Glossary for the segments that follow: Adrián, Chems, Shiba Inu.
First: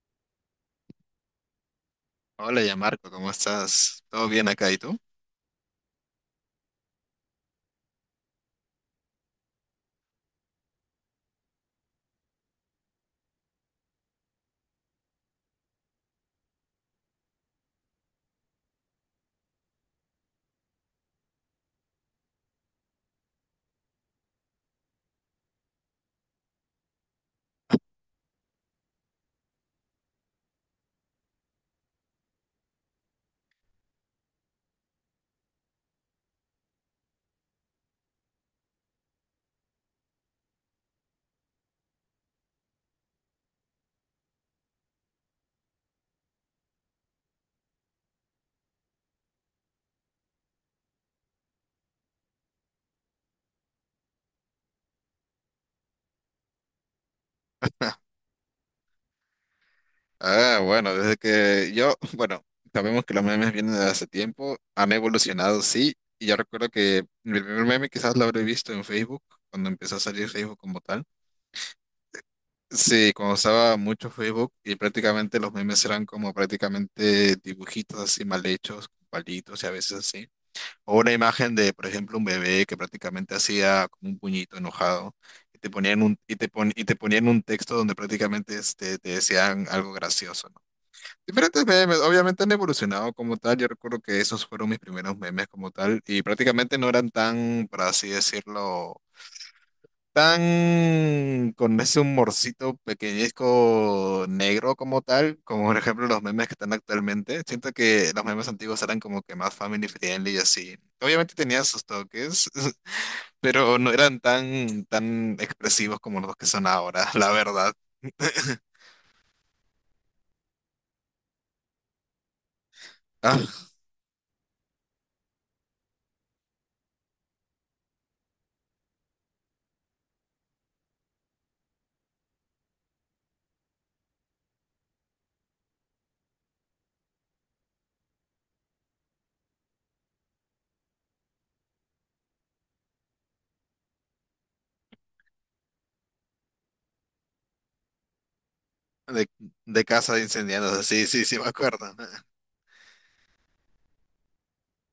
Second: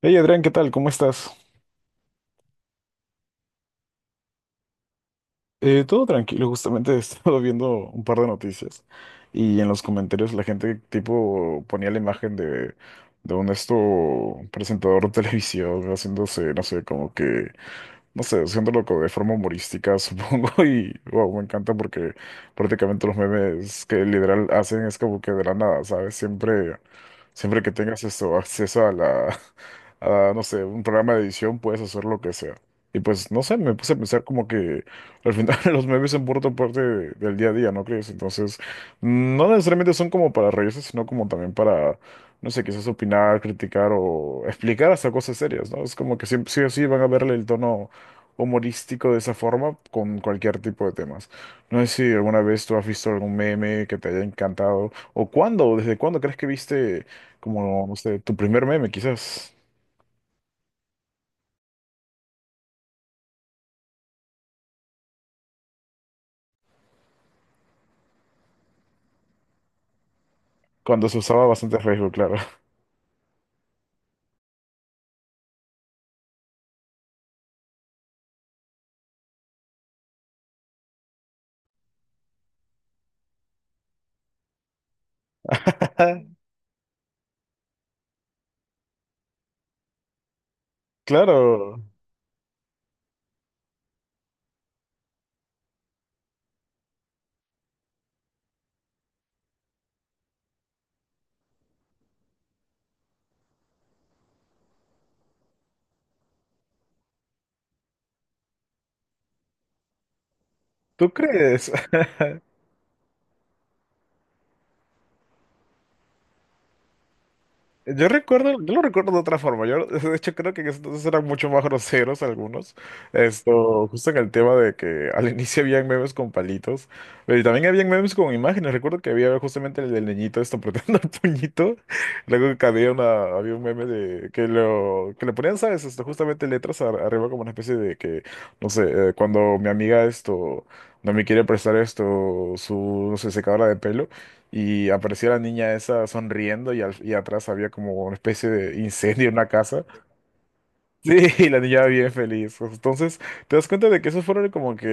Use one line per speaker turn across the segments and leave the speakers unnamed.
Hey Adrián, ¿qué tal? ¿Cómo estás?
Hola, ya Marco, ¿cómo estás? ¿Todo bien acá y tú?
Todo tranquilo, justamente he estado viendo un par de noticias y en los comentarios la gente tipo ponía la imagen de un esto presentador de televisión haciéndose, no sé, como que, no sé, haciéndolo como de forma humorística, supongo, y wow, me encanta porque prácticamente los memes que literal hacen es como que de la nada, ¿sabes? Siempre... Siempre que tengas acceso a a, no sé, un programa de edición, puedes hacer lo que sea. Y pues, no sé, me puse a pensar como que al final los memes son por otra parte del día a día, ¿no crees? Entonces, no necesariamente son como para reírse, sino como también para, no sé, quizás opinar, criticar o explicar hasta cosas serias, ¿no? Es como que siempre, sí o sí van a verle el tono humorístico de esa forma con cualquier tipo de temas. No sé si alguna vez tú has visto algún meme que te haya encantado o cuándo, desde cuándo crees que viste como, no sé, tu primer meme, quizás.
Bueno, desde que yo, bueno, sabemos que los memes vienen de hace tiempo, han evolucionado, sí, y yo recuerdo que mi primer meme quizás lo habré visto en Facebook, cuando empezó a salir Facebook como tal.
Cuando se usaba bastante Facebook, claro.
Sí, cuando usaba mucho Facebook y prácticamente los memes eran como prácticamente dibujitos así mal hechos, con palitos y a veces así. O una imagen de, por ejemplo, un bebé que prácticamente hacía como un puñito enojado y te ponían un texto donde prácticamente te decían algo gracioso, ¿no? Diferentes
Claro.
memes, obviamente han evolucionado como tal. Yo recuerdo que esos fueron mis primeros memes como tal y prácticamente no eran tan, por así decirlo, tan con ese humorcito pequeñezco negro como tal, como por ejemplo los memes que están actualmente. Siento que los memes antiguos eran como que más family friendly y así.
¿Tú
Obviamente tenían
crees?
sus toques, pero no eran tan expresivos como los que son ahora, la verdad.
Yo recuerdo, yo lo recuerdo de otra forma. Yo, de hecho, creo que en ese entonces eran mucho más groseros algunos.
Ah,
Justo en el tema de que al inicio habían memes con palitos, pero y también habían memes con imágenes. Recuerdo que había justamente el del niñito esto apretando el puñito. Luego que había un meme de que lo que le ponían, ¿sabes? Justamente letras arriba como una especie de que, no sé, cuando mi amiga esto no me quiere prestar su, no sé, secadora de pelo y apareció la niña esa sonriendo y, y atrás había como una especie de incendio
de,
en una casa.
de casa de incendiados, sí, sí, sí, me
Sí, la
acuerdo.
niña bien feliz. Pues, entonces, te das cuenta de que esos fueron como que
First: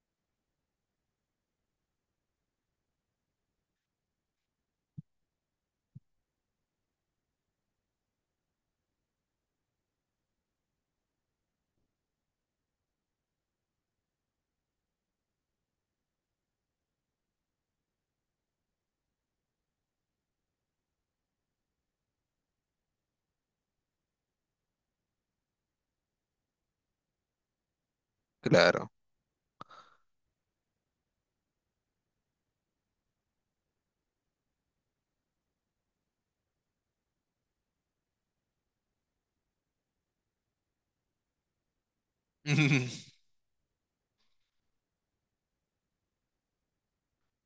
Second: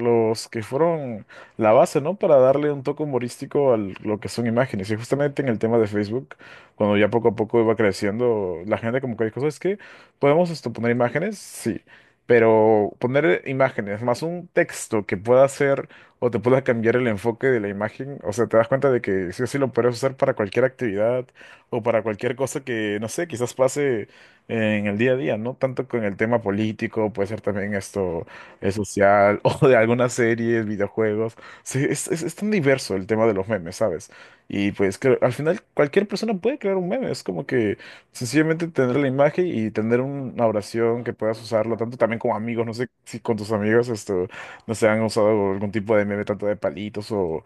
los que fueron la base, ¿no? Para darle un toque humorístico a lo que son imágenes. Y justamente en el tema de Facebook, cuando ya poco a poco iba creciendo, la gente como que dijo, ¿sabes qué? ¿Podemos poner imágenes? Sí. Pero poner imágenes más un texto que pueda hacer o te pueda cambiar el enfoque de la imagen, o sea, te das cuenta de que sí o sí lo puedes usar para cualquier actividad o para cualquier cosa que, no sé, quizás pase en el día a día, no tanto con el tema político, puede ser también esto es
Claro.
social o de algunas series, videojuegos. Sí, es tan diverso el tema de los memes, ¿sabes? Y pues al final cualquier persona puede crear un meme, es como que sencillamente tener la imagen y tener una oración que puedas usarlo tanto también como amigos, no sé si con tus amigos no sé, han usado algún tipo de meme tanto de palitos o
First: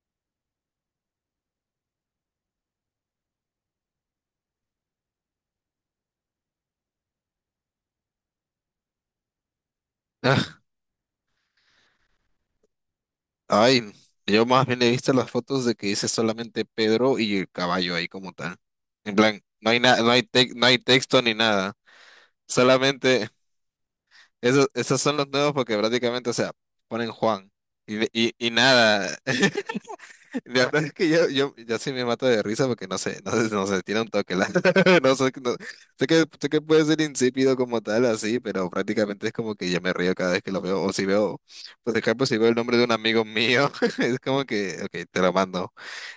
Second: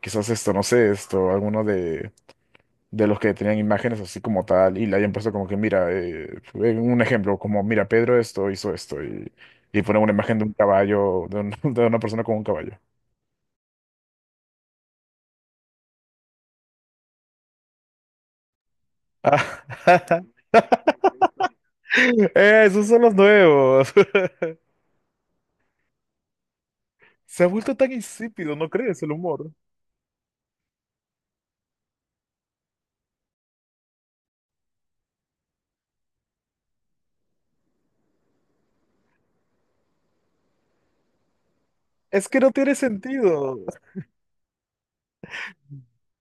quizás no sé, alguno de los que tenían imágenes así como tal y le hayan puesto como que, mira, un ejemplo, como, mira, Pedro esto hizo esto y ponen una imagen de un
Ah,
caballo, de una persona con un caballo.
ay, yo más bien he visto las fotos de que dice solamente Pedro y el caballo ahí como tal. En plan,
Ah,
no hay nada, no hay texto ni nada.
esos son los
Solamente
nuevos.
esos son los nuevos porque prácticamente, o sea, ponen
Se ha
Juan
vuelto tan
y
insípido, ¿no crees? El
nada.
humor.
La verdad es que yo sí me mato de risa porque no sé, tiene un toque. No sé, sé que puede ser insípido como tal, así, pero prácticamente es como que yo me río cada vez que lo veo. O si veo, por
Es
ejemplo,
que
si
no
veo el
tiene
nombre de un amigo
sentido.
mío, es como que, ok, te lo mando.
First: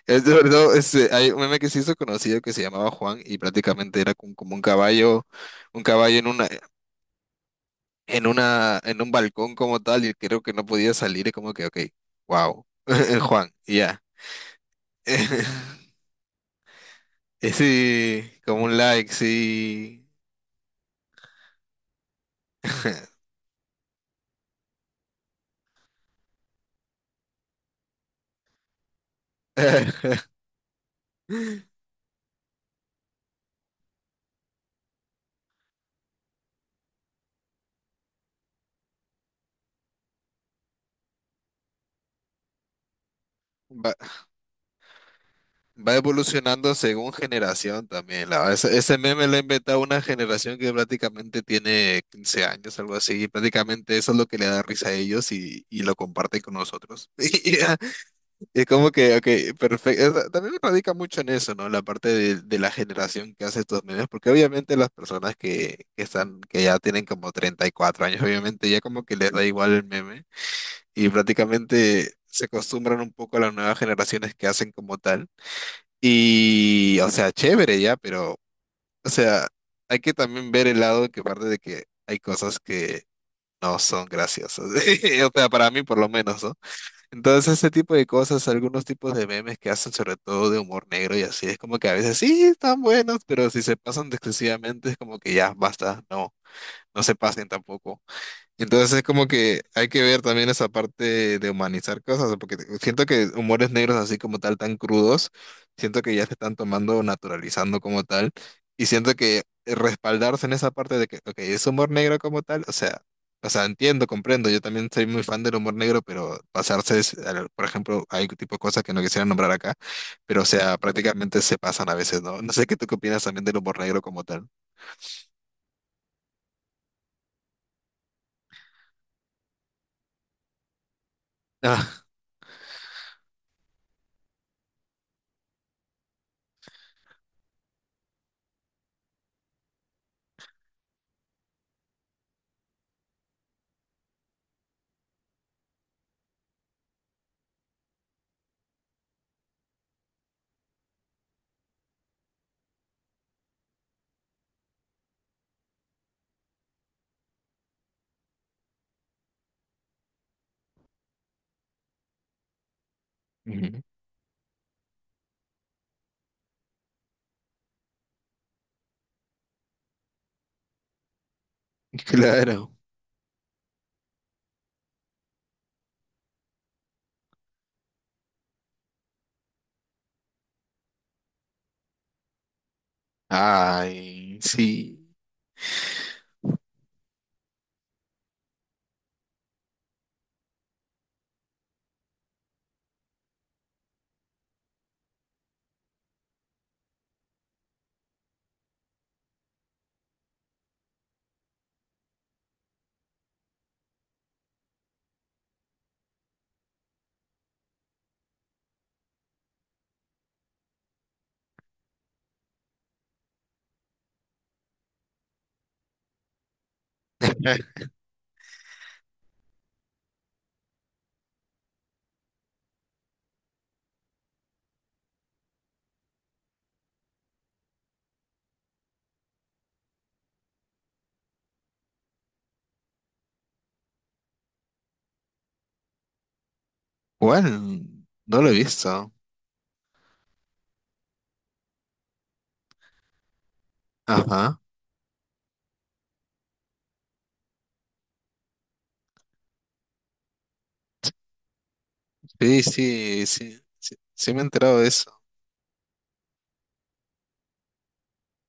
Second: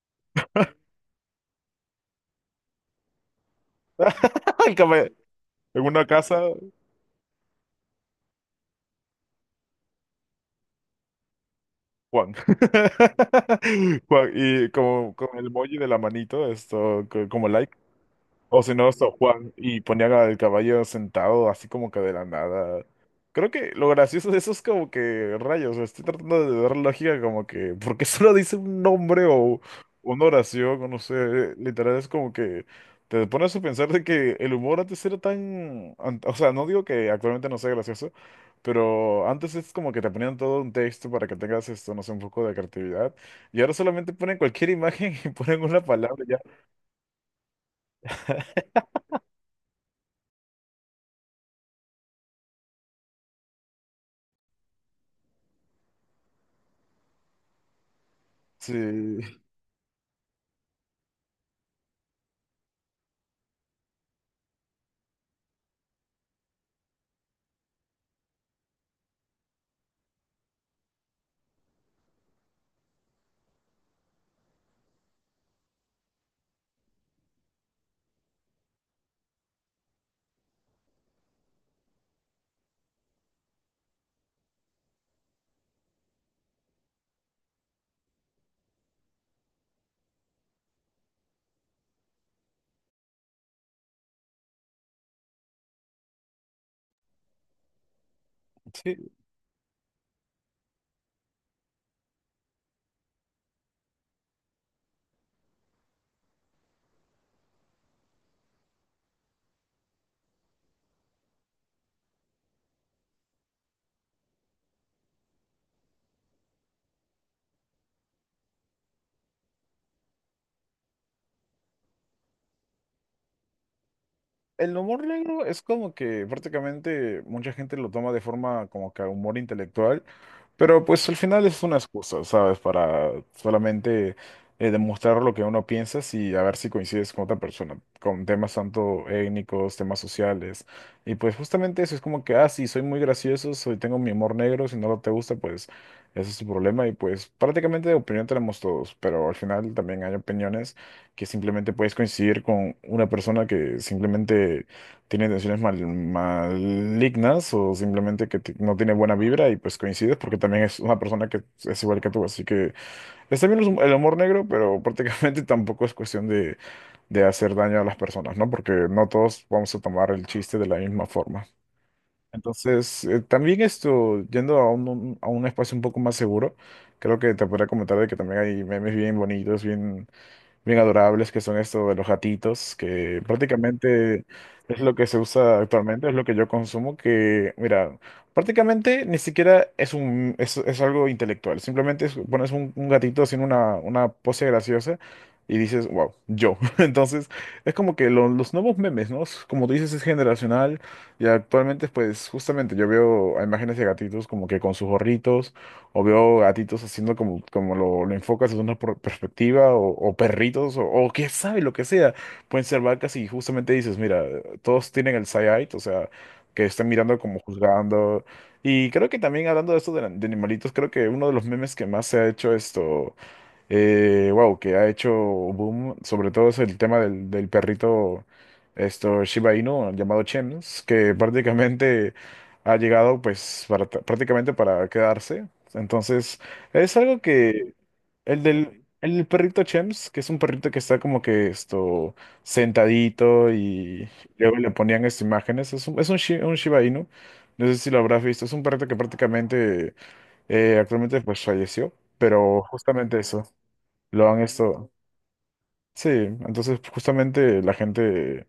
Es de verdad, hay un meme que se hizo conocido que se llamaba Juan y prácticamente era como, como
El caballo. En
un
una
caballo
casa,
en un balcón como tal, y creo que no podía salir, es como que, ok,
Juan.
wow, Juan, y ya.
Juan, y como con el emoji de la manito, como like.
Sí,
O
como
si
un
no, San
like,
Juan y
sí.
ponían al caballo sentado así como que de la nada. Creo que lo gracioso de eso es como que, rayos, estoy tratando de dar lógica como que, porque solo dice un nombre o una oración, o no sé, literal es como que te pones a pensar de que el humor antes era tan, o sea, no digo que actualmente no sea gracioso, pero antes es como que te ponían todo un texto para que tengas no sé, un poco de creatividad, y ahora
Va,
solamente ponen cualquier imagen y ponen una
va
palabra ya.
evolucionando según generación también. Ese meme lo ha inventado una generación que prácticamente tiene 15 años, algo así. Y prácticamente eso es lo que le da risa a ellos y lo comparte con nosotros. Y ya, es como que,
Sí.
ok, perfecto. También radica mucho en eso, ¿no? La parte de la generación que hace estos memes, porque obviamente las personas que ya tienen como 34 años, obviamente ya como que les da igual el meme. Y prácticamente se acostumbran un poco a las nuevas generaciones que hacen como tal. Y, o sea, chévere ya, pero, o sea, hay que también ver el lado que parte de que hay cosas que no son graciosas. O sea, para mí por lo menos, ¿no? Entonces, ese tipo de cosas, algunos tipos de memes que hacen sobre todo de humor negro y así, es como que a veces sí están buenos, pero si se pasan de excesivamente es como que ya, basta, no, no se pasen tampoco. Entonces es como que hay que ver también esa parte de humanizar cosas, ¿no? Porque siento que humores negros así como tal, tan crudos, siento que ya se están tomando, naturalizando como tal, y siento que respaldarse en esa parte de que, ok, es humor negro como tal, o sea, entiendo, comprendo, yo también soy muy fan del humor negro, pero pasarse, por ejemplo, hay tipo de cosas que no quisiera nombrar acá, pero o sea, prácticamente se pasan a veces, ¿no? No sé qué tú qué opinas también del humor negro como tal.
El humor negro es como que prácticamente mucha gente lo toma de forma como que humor intelectual, pero pues al final es una
Ah,
excusa, ¿sabes? Para solamente demostrar lo que uno piensa y a ver si coincides con otra persona, con temas tanto étnicos, temas sociales. Y pues justamente eso es como que, ah, sí, soy muy gracioso, soy, tengo mi humor negro, si no te gusta, pues ese es tu problema. Y pues prácticamente de opinión tenemos todos, pero al final también hay opiniones que simplemente puedes coincidir con una persona que simplemente tiene intenciones malignas o simplemente que no tiene buena vibra y pues coincides porque también es una persona que es igual que tú. Así que está bien
ujú,
el amor negro, pero prácticamente tampoco es cuestión de hacer daño a las personas, ¿no? Porque no todos vamos a tomar el chiste de la misma forma.
claro.
Entonces, también yendo a a un espacio un poco más seguro, creo que te podría comentar de que también hay memes bien bonitos, bien bien adorables, que son estos de los gatitos, que prácticamente
Ay,
es lo que
sí.
se usa actualmente, es lo que yo consumo, que, mira, prácticamente ni siquiera es algo intelectual, simplemente pones un gatito haciendo una pose graciosa y dices, wow, yo. Entonces, es como que los nuevos memes, ¿no? Es como tú dices, es generacional y actualmente, pues, justamente yo veo a imágenes de gatitos como que con sus gorritos o veo gatitos haciendo como, como lo enfocas desde una perspectiva, o perritos, o quién sabe, lo que sea. Pueden ser vacas y justamente dices, mira, todos tienen el side-eye, o sea, que están mirando como juzgando. Y creo que también hablando de esto de animalitos, creo que uno de los memes que más se ha hecho esto wow, que ha hecho boom, sobre todo es el tema del, del perrito esto Shiba Inu llamado Chems, que prácticamente ha llegado pues prácticamente para quedarse. Entonces, es algo
Bueno,
que
no
el
lo he
del
visto.
el perrito Chems, que es un perrito que está como que esto sentadito y luego
Ajá.
le ponían estas imágenes, es un Shiba Inu. No sé si lo habrás visto, es un perrito que prácticamente actualmente pues falleció, pero
Sí,
justamente
sí,
eso.
sí, sí,
Lo
sí
han
me he enterado de
esto.
eso.
Sí, entonces justamente la gente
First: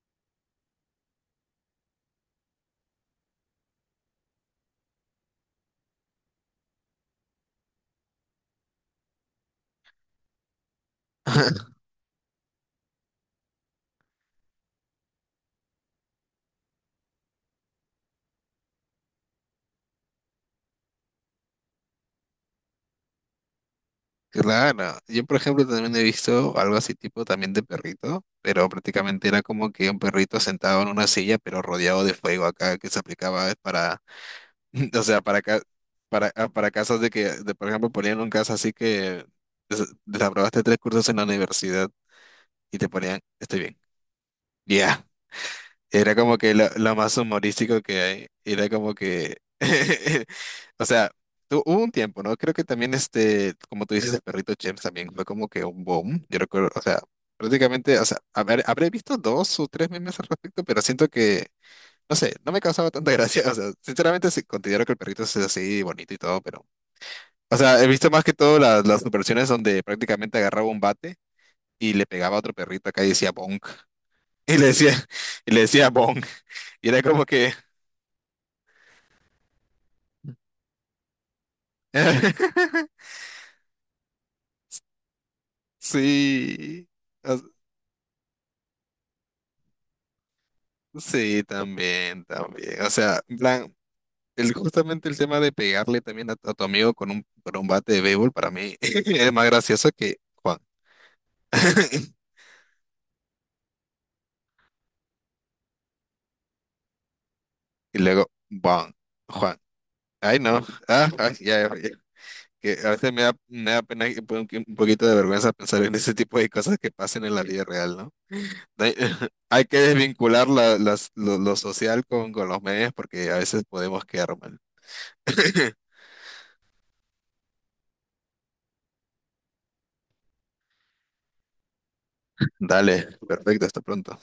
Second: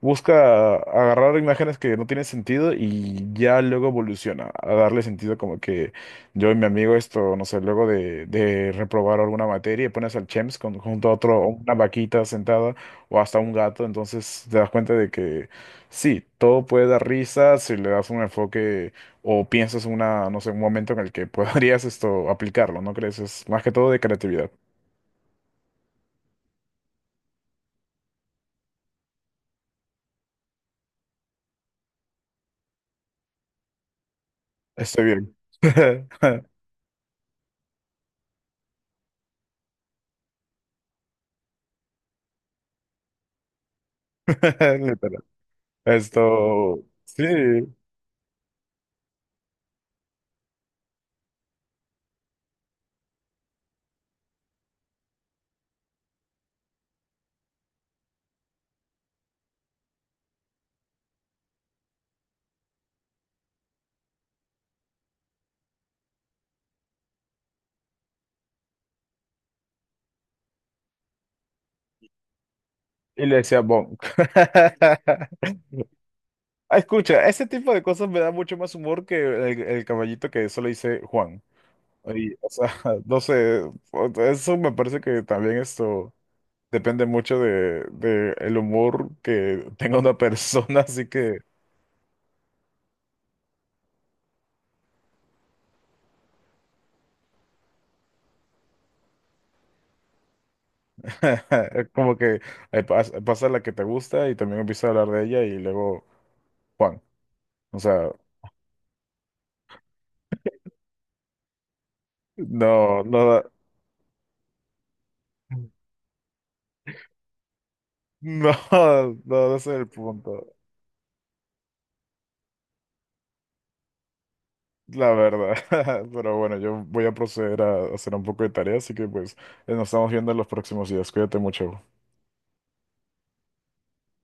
busca agarrar imágenes que no tienen sentido y ya luego evoluciona a darle sentido como que yo y mi amigo no sé, luego de reprobar alguna materia y pones al Chems junto a otro, o una vaquita sentada o hasta un gato, entonces te das cuenta de que sí, todo puede dar risa si le das un enfoque o piensas una, no sé, un momento en el que podrías esto aplicarlo, ¿no crees? Es más que todo de creatividad.
Claro, yo por ejemplo también he visto algo así tipo también de perrito, pero prácticamente era como que un perrito sentado en una silla pero rodeado de fuego acá que se aplicaba para, o
Estoy
sea,
bien.
para, ah, para casos por ejemplo, ponían un caso así que desaprobaste 3 cursos en la universidad y te ponían, estoy bien. Ya.
Literal.
Era como que
Esto,
lo más
sí.
humorístico que hay. Era como que. O sea, hubo un tiempo, ¿no? Creo que también, este, como tú dices, el perrito James también fue como que un boom. Yo recuerdo, o sea, prácticamente, o sea, habré visto 2 o 3 memes al respecto, pero siento que, no sé, no me causaba tanta gracia. O sea, sinceramente sí, considero que el perrito es así bonito y todo, pero. O sea, he visto más que todo las versiones donde prácticamente agarraba un bate y le pegaba a otro perrito acá y
Y
decía
le decía
bonk.
bonk.
Y le decía, y le decía bonk.
Ah,
Y era como
escucha, ese
que.
tipo de cosas me da mucho más humor que el caballito que solo dice Juan. Y, o sea, no sé, eso me parece que también esto
Sí,
depende mucho
o-
de el humor que tenga una persona, así que
sí, también, también. O sea, en plan, justamente el tema de pegarle también a tu amigo con un bate de béisbol para mí es más gracioso que Juan.
como que pasa la que te gusta y también empieza a hablar de ella y luego Juan. O
Y
sea,
luego, Juan, Juan. Ay, no. Ah, ay, ya, ya, que a
no,
veces
no da.
me da pena y un poquito de vergüenza pensar en ese tipo de cosas que pasan en la vida real, ¿no?
No,
Hay,
no,
hay
ese es
que
el
desvincular
punto,
lo social con los medios porque a veces podemos quedar mal.
la verdad. Pero bueno, yo voy a proceder a hacer un poco de tarea, así que pues nos estamos viendo en los próximos días. Cuídate mucho.
Dale, perfecto, hasta pronto.